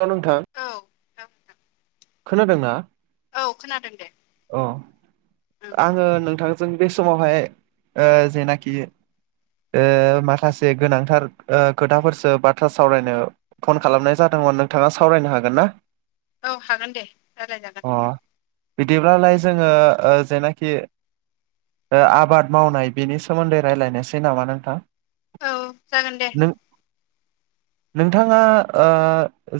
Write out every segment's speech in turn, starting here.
नंगौ नोंथां। औ [unintelligible] खोनादोंना औ खोनादों दे अ ओं आङो नोंथां। जों बे समावहाय जेनाखि। माखासे गोनांथार खोथाफोरसो बाथ्रा सावरायनो फन खालामनाय जादोंमोन नोंथाङा सावरायनो हागोन ना। औ हागोन दे रायलायजागोन। अ बिदिब्लालाय जोङो जेनाखि् आबाद मावनाय बिनि सोमोन्दै रायलायनोसै नामा नोंथां। औ जागोन दे। नों नोंथाङा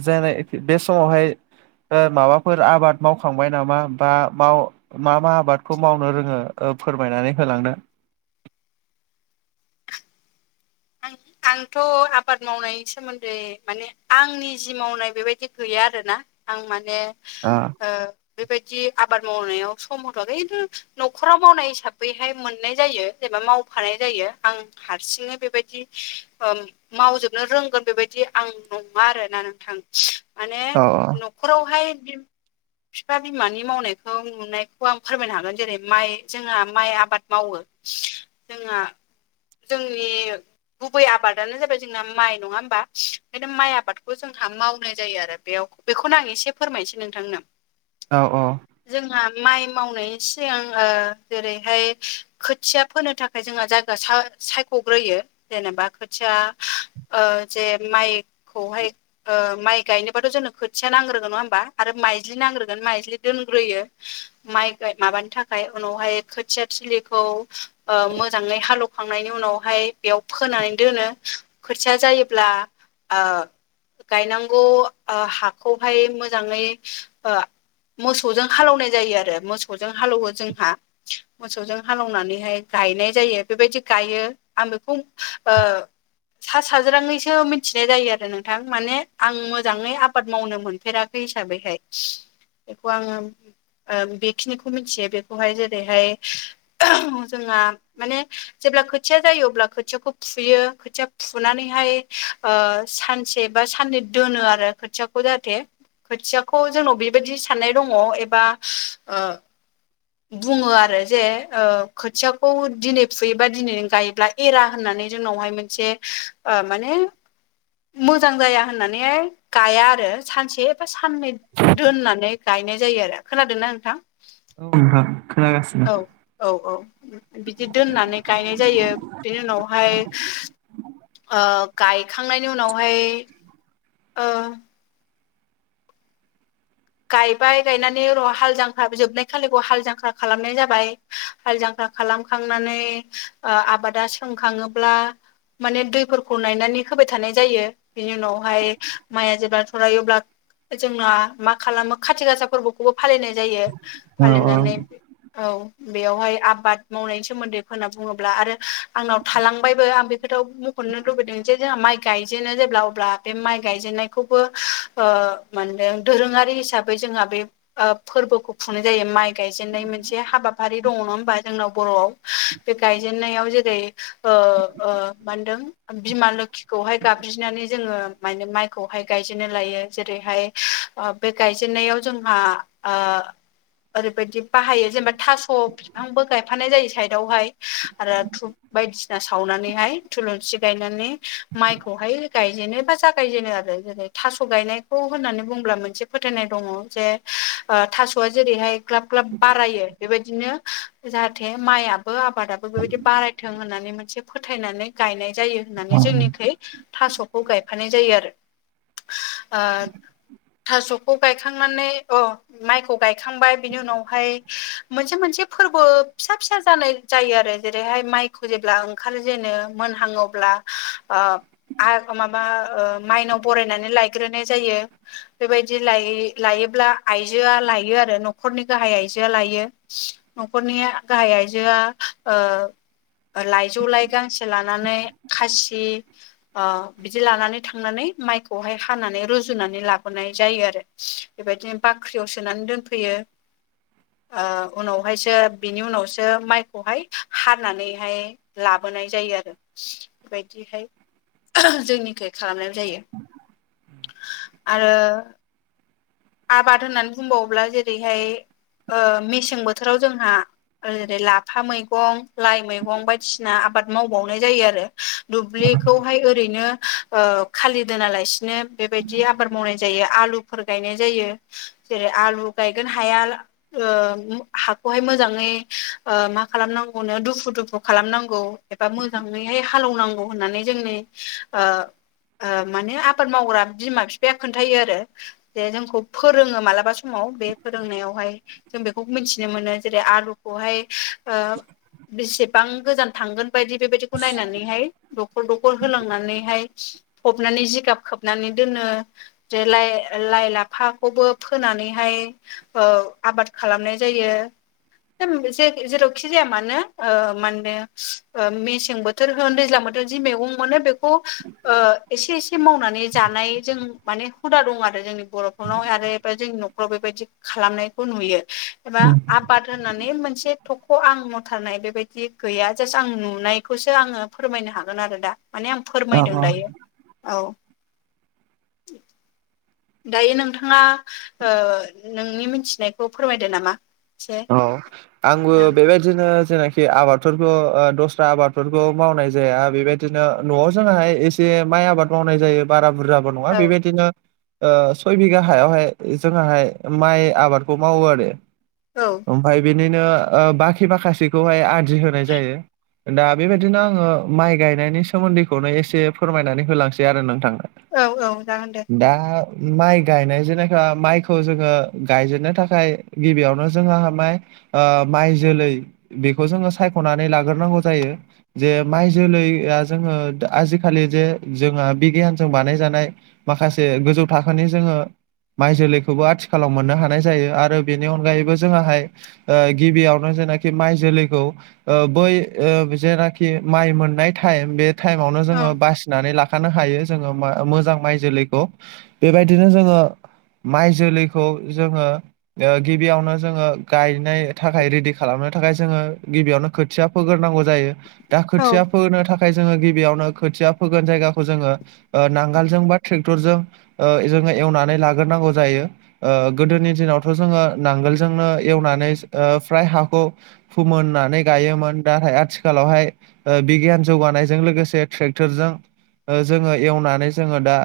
जेनेबा बे समावहाय माबाफोर आबाद मावखांबाय नामा बा माव मा मा आबादखौ मावनो रोङो फोरमायनानै होलांनो आं आंथ' आबाद मावनायनि सोमोन्दै माने आंनि जि मावनाय बेबायदि गैया आरोना आं माने आ। ओ बेबायदि आबाद मावनायाव सम हथ' खिन्थु न'खराव मावनाय हिसाबैहाय मोननाय जायो। जेनेबा मावफानाय जायो आं हारसिंनो बेबायदि मावजोबनो रोंगोन बेबायदि आं नङा आरोना नोंथां। माने औ न'खरावहाय बिफा बिमानि मावनायखौ नुनायखौ आं फोरमायनो हागोन जेरै माइ जोंहा माइ आबाद मावो। [inaudible] जोंहा जोंनि गुबै आबादानो जाबाय जोंना माइ नङा होमबा ओंखायनो माइ आबादखौ जोंहा मावनाय जायो आरो बेयाव बेखौनो आं एसे फोरमायसै नोंथांनो। औ औ। जोंहा माइ मावनायनि सिगां जेरैहाय खोथिया फोनो थाखाय जोंहा जायगा सायख'ग्रोयो जेनेबा खोथिया ओ जे माइखौहाय ओ माइ गायनोबाथ' जोंनो खोथिया नांग्रोगोन नङा होमबा आरो माइज्लि नांग्रोगोन माइज्लि दोनग्रोयो माइाइ माबानि थाखाय उनावहाय खोथिया थिलिखौ मोजाङै हालौ खांनायनि उनावहाय बेयाव फोनानै दोनो खोथिया जायोब्ला गायनांगौ ओ हाखौहाय मोजाङै मोसौजों हालेवनाय जायो आरो मोसौजों हालौवो जोंहा मोसौजों हालौनानैहाय गायनाय जायो बेबायदि गायो आं बे ओ सा साज्राङैसो मिथिनाय जायो आरो नोंथां माने आं मोजाङै आबाद मावनो मोनफेराखै यै हिसाबैहाय बेखौ आङो ओ बेखिनिखौ मिथियो बेखौहाय जेरैहाय जोंहा माने जेब्ला खोथिया जायो अब्ला खोथियाखौ फुयो खोथिया फुनानैहाय ओ सानसे बा साननै दोनो आरो खो खौ जाहाथे खोथियाखौ जोंनाव बेबायदि सान्नाय दङ एबा बुङो आरो जे ओ खोथियाखौ दिनै फुयोबा दिनै गायोबाय एरा होननानै जोंनावहाय मोनसे माने मोजां जाया होननानैहाय गाया आरो सानसे साननै दोननानै गायनाय जायो आरो खोनादोंना‌ नोंथां औ नोंथां खोनागासिनो औ औ औ बिदि दोननानै गायनाय जायो बिनि उनावहाय ओ गायखांनायनि उनावहाय ओ गायबाय गायनानै र' हाल जांख्रा जोबनाय खालिखौ हाल जांख्रा खालामनाय जाबाय हाल जांख्रा खालामखांनानै ओ आबादा सोंखाङोब्ला माने दैफोरखौ नायनानै होबाय थानाय जायो बिनि उनावहाय माइआ जेब्ला थरायो अब्ला जोंना मा खालामो खाथि गासा फोरबोखौबो फालिनाय जायो औ औ फालिनानै औ बेयावहाय आबाद मावनायनि सोमोन्दै होनना बुङोब्ला आरो आंनाव थालांबायबो आं बे खोथाव खननो लुबैदों जे जोंहा माइ गायजेनो जेब्ला अब्ला बे माइ गायजेननायखौबो ओ मानदों दोरोङारि हिसाबै जोंहा बे ओ फोरबोखौ खुंनाय जायो माइ गायजेननाय मोनसे हाबाफारि दङ नङा होमबा जोंनाव बर'आव बे गायजेननायाव जेरै ओ ओ मा होनदों बिमा लोखि हाय गाबज्रिनानै जोङो माने माइखौहाय गायजेनो लायो जेरैहाय बे गायजेनन्नायाव जोंहा ओ ओरैबायदि बाहायो जेनेबा थास' बिफांबो गायफानाय जायो साइदावहाय आरो बायदिसिना सावनानैहाय थुलुंसि गायनानै माइखौहाय गायजेनो बा जागायजेनो आरो जेरै थास' गायनायखौ होननानै बुंब्ला मोनसे फोथायनाय दङ जे ओ थास'आ जेरैहाय ग्लाब ग्लाब बारायो बेबायदिनो जाहाथे माइयाबो आबादाबो बेबायदि बारायथों होननानै मोनसे फोथायनानै गायनाय जायो होननानै औ जोंनिखै ओ थास'खौ गायफानाय जायो आरो थास'खौ गायखांनानै अ माइखौ गायखांबाय बिनि उनावहाय मोनसे मोनसे फोरबो फिसा फिसा जानाय जायो आरो जेरैहाय माइखौ जेब्ला ओंखार जेनो मोनहाङोब्ला ओ आग माबा ओ माइनाव बरायनानै लायग्रोनाय जायो बेबायदि लाय लायोब्ला आइजोआ लायो आरो न'खरनि गाहाय आइजोआ लायो न'खरनि गाहाय आइजोआ ओ लाइजौ लाइ गांसे लानानै खासि अ बिदि लानानै थांनानै माइखौहाय हानानै रुजुनानै ला हरनाय जायो आरो बेबायदिनो बाख्रियाव सोनानै दोनफैयो ओ उनावहायसो बिनि उनावसो माइखौहाय हानानैहाय लाबोनाय जायो आरो बेबायदिहाय जोंनिखै खालामनाय जायो उ आरो आबाद होननानै बुंबावोब्ला जेरैहाय ओ मेसें बोथोराव जोंहा ओरै लाफा मैगं लाइ मैगं बायदिसिना आबाद मावबावनाय जायो आरो दुब्लिखौहाय ओरैनो ओ खालि दोनालासिनो बेबायदि आबाद मावनाय जायो आलु फोर गायनाय जायो जेरै आलु गायगोन हाया ओ हाखौहाय मोजाङै ओ मा खालामनांगौनो दुफु दुफु खालामनांगौ एबा मोजाङैहाय हालौनांगौ होननानै जोंनि माने आबाद मावग्रा बिमा बिफाया खोनथायो आरो जे जोंखौ फोरोङो मालाबा समाव बे फोरोंनायावहाय जों बेखौ मिथिनो मोनो जेरै आलुखौहाय ओ बेसेबां गोजान थांगोन बायदि बेबायदिखौ नायनानैहाय दखर दखर होलांनानैहाय फबनानै जिगाब खोबनानै दोनो जे लाय लाइ लाफाखौबो फोनानैहाय ओ आबाद खालामनाय जायो मोनसे जेरावखि जाया मानो माने मेसें बोथोर बोथोर होन दैज्लां बोथोराव जि मैगं मोनो बेखौ एसे एसे मावनानै जानाय जों माने हुदा दं आरो जोंनि बर'फोरनाव आरो जोंनि न'खराव बेबायदि खालामनायखौ नुयो एबा आ- बाद होननानै मोनसे थख' आं मावथारनाय बेबायदि गैया जास्ट आं नुनायखौसो आङो फोरमायनो हागोन आरो दा माने आं औ फोरमायदों औ दायो औ दायो नोंथाङा ओ नोंनि मिथिनायखौ फोरमायदो नामा एसे औ आंबो औ बेबाय दिनो जेनाखि आबादफोरखौ दस्रा आबादफोरखौ मावनाय जाया बेबायदिनो न'आव जोंहाहाय एसे जे माइ आबाद मावनाय जायो बारा बुरजाबो नङा बेबायदिनो ओ सय बिगा हायावहाय जोंहाहाय माइ आबादखौ मावो आरो। औ ओमफ्राय बिनिनो ओ बाखि माखासेखौहाय आदि होनाय जायो दा बेबायदिनो आङो माइ गायनायनि सोमोन्दैखौनो एसे फोरमायनानै होलांसै आरो नोंथां औ औ जागोन दे दा माइ गायनाय जेनेखा माइखौ जोङो गायजेननो थाखाय गिबियावनो जोंहा माय माइ जोलै बेखौ जोङो सायख'नानै लाग्रोनांगौ जायो जे माइ जोलैया जोङो आजिखालि जे जोंहा बिगियानजों बानायजानाय माखासे गोजौ थाखोनि जोङो माइ जोलैखौबो आथिखालाव मोननो हानाय जायो आरो बेनि अनगायैबो जोंहाहाय ओ गिबियावनो जेनाखि माइ जोलैखौ ओ बै ओ जेनाखि माइ मोननाय टाइम बे टाइमावनो औ जोङो बासि नानै लाखानो हायो जोङो मोजां माइ जोलैखौ बेबायदिनो जोङो माइ जोलैखौ जोङो गिबियावनो जोङो गायनो थाखाय रेडि खालामनो थाखाय जोङो गिबियावनो खोथिया फोग्रोनांगौ जायो दा औ खोथिया फोनो थाखाय जोङो गिबियावनो खोथिया फोगोन जायगाखौ जोङो ओ नांगोलजों बा ट्रेक्टरजों ओ जोङो एवनानै लाग्रोनांगौ जायो ओ गोदोनि दिनावथ' जोङो नांगोल जोंनो एवनानै ओ फ्राय हाखौ फोमोननानै गायोमोन नाथाय आथिखालावहाय बिगियान जौगानायजों लोगोसे ट्रेक्टरजों जोङो एवनानै जोङो दा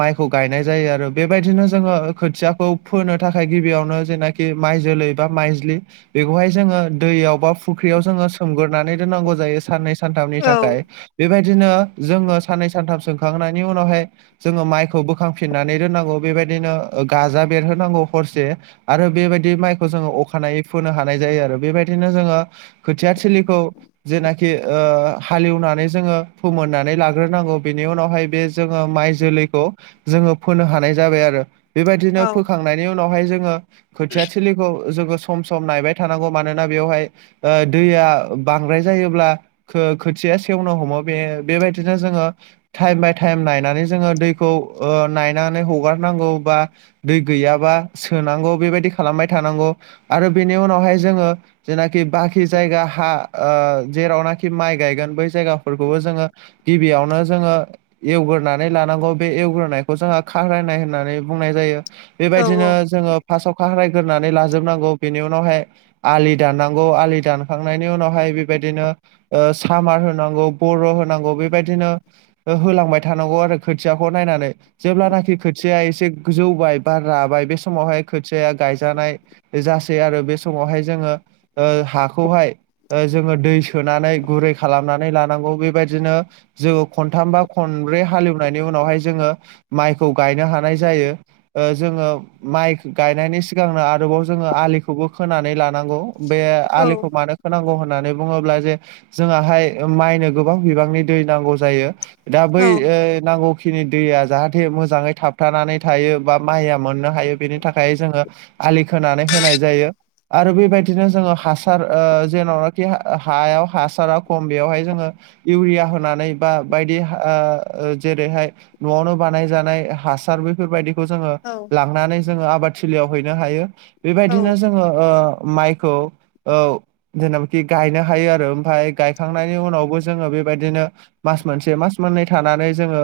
माइखौ गायनाय जायो आरो बेबायदिनो जोङो खोथियाखौ फोनो थाखाय गिबियावनो जोंना माइजोलै बा माइजिलि बेखौहाय जोङो दैयाव बा फुख्रियाव जोङो सोमगोरोनानै दोननांगौ जायो साननै सो सानथामनि औ थाखाय बेबायदिनो जोङो साननै सानथाम सोमखांनायनि उनावहाय जोङो माइखौ बोखांफिननानै दोननांगौ बेबायदिनो गाजा बेरहोनांगौ हरसे आरो बेबायदि माइखौ जोङो अखानायै फोनो हानाय जायो आरो बेबायदिनो जोङो खोथिया थलिखौ जेनाखि हालेएवनानै जोङो फोमोननानै लाग्रोनांगौ बेनि उनावहाय बे जोङो माइ जोलैखौ जोङो फोनो हानाय जाबाय आरो औ बेबायदिनो फोखांनायनि उनावहाय जोङो खोथिया थलिखौ जोङो सम सम नायबाय थानांगौ मानोना बेवहाय दैया बांद्राय जायोब्ला खोथिया सेवनो हमो बे बेबायदिनो जोङो टाइम बाय टाइम नायनानै जोङो दैखौ नायनानै हगारनांगौ बा दै गैयाबा सोनांगौ बेबायदि खालामबाय थानांगौ आरो बेनि उनावहाय जोङो जेनाखि बाखि जायगा हा जेरावनाखि माइ गायगोन बै जायगाफोरखौबो जोङो गिबियावनो जोङो एवग्रोनानै लानांगौ बे एवग्रोनायखौ जोंहा खारायनाय होननानै बुंनाय जायो बेबायदिनो जोङो फार्स्टआव खारायग्रोनानै लाजोबनांगौ बेनि उनावहाय आलि दाननांगौ आलि दानखांनायनि उनावहाय बेबायदिनो सामार होनांगौ बरन' होनांगौ बेबायदिनो होलांबाय थानांगौ आरो खोथियाखौ नायनानै जेब्लानाखि खोथिया एसे जौबाय बा राबाय बे समावहाय खोथियाया गायजानाय जासै आरो बे समावहाय जोङो हाखौहाय जोङो दै सोनानै गुरै खालामनानै लानांगौ बेबायदिनो जोङो खनथाम बा खनब्रै हालेएवनायनि उनावहाय जोङो माइखौ गायनो हानाय जायो जोङो माइ गायनायनि सिगांनो आरोबाव जोङो आलिखौबो खोनानै लानांगौ बे औ आलिखौ मानो होनांगौ होननानै बुङोब्ला जे जोंआहाय माइनो गोबां बिबांनि दै नांगौ जायो दा बै औ नांगौ खिनि दैया जाहाथे मोजाङै थाबथानानै थायो बा माइया मोननो हायो बेनि थाखाय जोङो आलि खोनानै होनाय जायो आरो बेबायदिनो जोङो हासार जेरावनाखि हायाव हासारा खम बेवहाय जोङो इउरिया होनानै बा बायदि जेरैहाय न'आवनो बानाय जानाय हासार बेफोरबायदि जोंडो़ लांनानै जों आबादथिलियाव हैनो हायो बेबायदिनो जों ओ माइखौ जेनाबाखि गायनो हायो आरो ओमफ्राय गायखांनायनि उनावबो जोङो बेबायदिनो मास मोनसे मास मोननै थानानै जोङो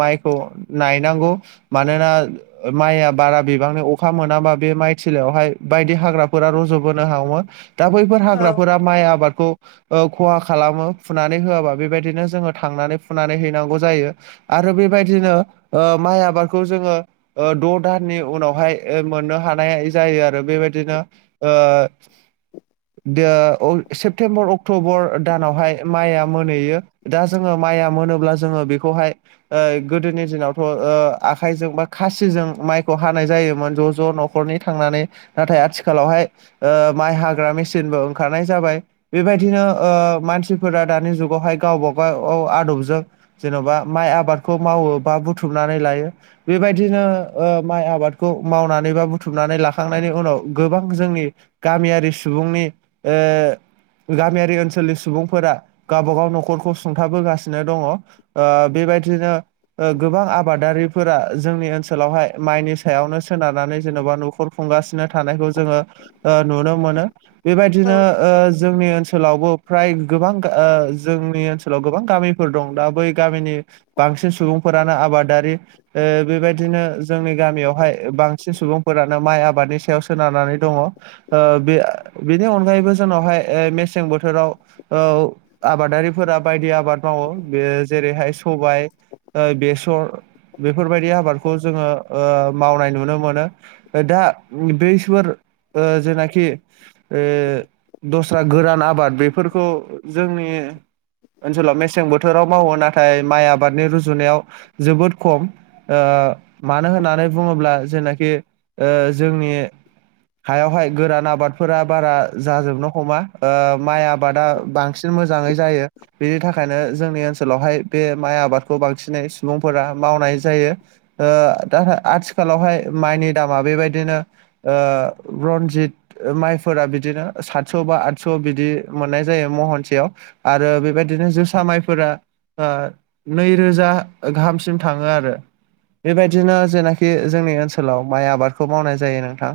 माइखौ नायहैनांगौ मानोना माइया बारा बिबांनि अखा मोनाबा बे माइथिलियावहाय बायदि हाग्राफोरा रज'बोनो हागौ। दा बैफोर औ हाग्राफोरा माइ आबादखौ खहा खालामो फुनानै होआबा बेबायदिनो जोङो थांनानै फुनानै हैनांगौ जायो आरो बेबायदिनो माइ आबादखौ जोङो द' दाननि उनावहाय मोननो हानाय जायो आरो बेबायदिनो। द सेप्तेम्बर अक्ट'बर दानावहाय माइआ मोनहैयो दा जोङो माइया मोनोब्ला जोङो बेखौहाय गोदोनि दिनावथ' आखाइजों बा खासिजों माइखौ हानाय जायोमोन ज' ज' न'खरनि थांनानै नाथाय आथिखालावहाय माइ हाग्रा मेसिनबो ओंखारनाय जाबाय। बेबायदिनो मानसिफोरा दानि जुगावहाय गावबा गाव आदबजों। जेने'बा माइ आबादखौ मावो बा बुथुमनानै लायो बेबायदिनो माइ आबादखौ मावनानै बा बुथुमनानै लाखांनायनि उनाव गोबां जोंनि गामियारि सुबुंनि। ओ। गामियारि ओनसोलनि सुबुंफोरा गावबागाव न'खरखौ सुंथाबोगासिनो दङ। बेबायदिनो। गोबां आबादारिफोरा जोंनि ओनसोलावहाय माइनि सायावनो। सोनारनानै जेन'बा न'खर खुंगासिनो थानायखौ जोङो नुनो मोनो। औ बेबायदिनो ओ जोंनि ओनसोलावबो फ्राय गोबां जोंनि ओनसोलाव गोबां गामिफोर दं दा बै गामिनि। बांसिन सुबुंफोरानो आबादारि बेबायदिनो जोंनि गामियावहाय बांसिन सुबुंफोरानो माइ आबादनि सायाव सोनारनानै दङ। बे बेनि अनगायैबो जोंनावहाय मेसें बोथोराव औ आबादारिफोरा बायदि आबाद मावो बे जेरैहाय सबाय बेसर बेफोरबायदि आबादखौ जोङो। मावनाय नुनो मोनो दा बैसोर जेनाखि दस्रा गोरान आबाद बेफोरखौ जोंनि ओनसोलाव मेसें बोथोराव मावो नाथाय माइ आबादनि रुजुनायाव जोबोद खम ओ मानो होननानै बुङोब्ला जेनाखि जोंनि हायावहाय गोरान आबादफोरा बारा जाजोबनो हमा माइ आबादा बांसिन बांसिन मोजाङै जायो बेनि थाखायनो जोंनि ओनसोलावहाय बे माइ आबादखौ बांसिनै सुबुंफोरा मावनाय जायो। दा आथिखालावहाय माइनि दामा बेबायदिनो आ रनजित माइफोरा बिदिनो सातस' बा आदस' बिदि मोननाय जायो महनसेयाव। आरो बेबायदिनो जोसा माइफोरा नैरोजा गाहामसिम थाङो आरो बेबायदिनो जेनाखि खि जोंनि ओनसोलाव माइ आबादखौ मावनाय जायो नोंथां।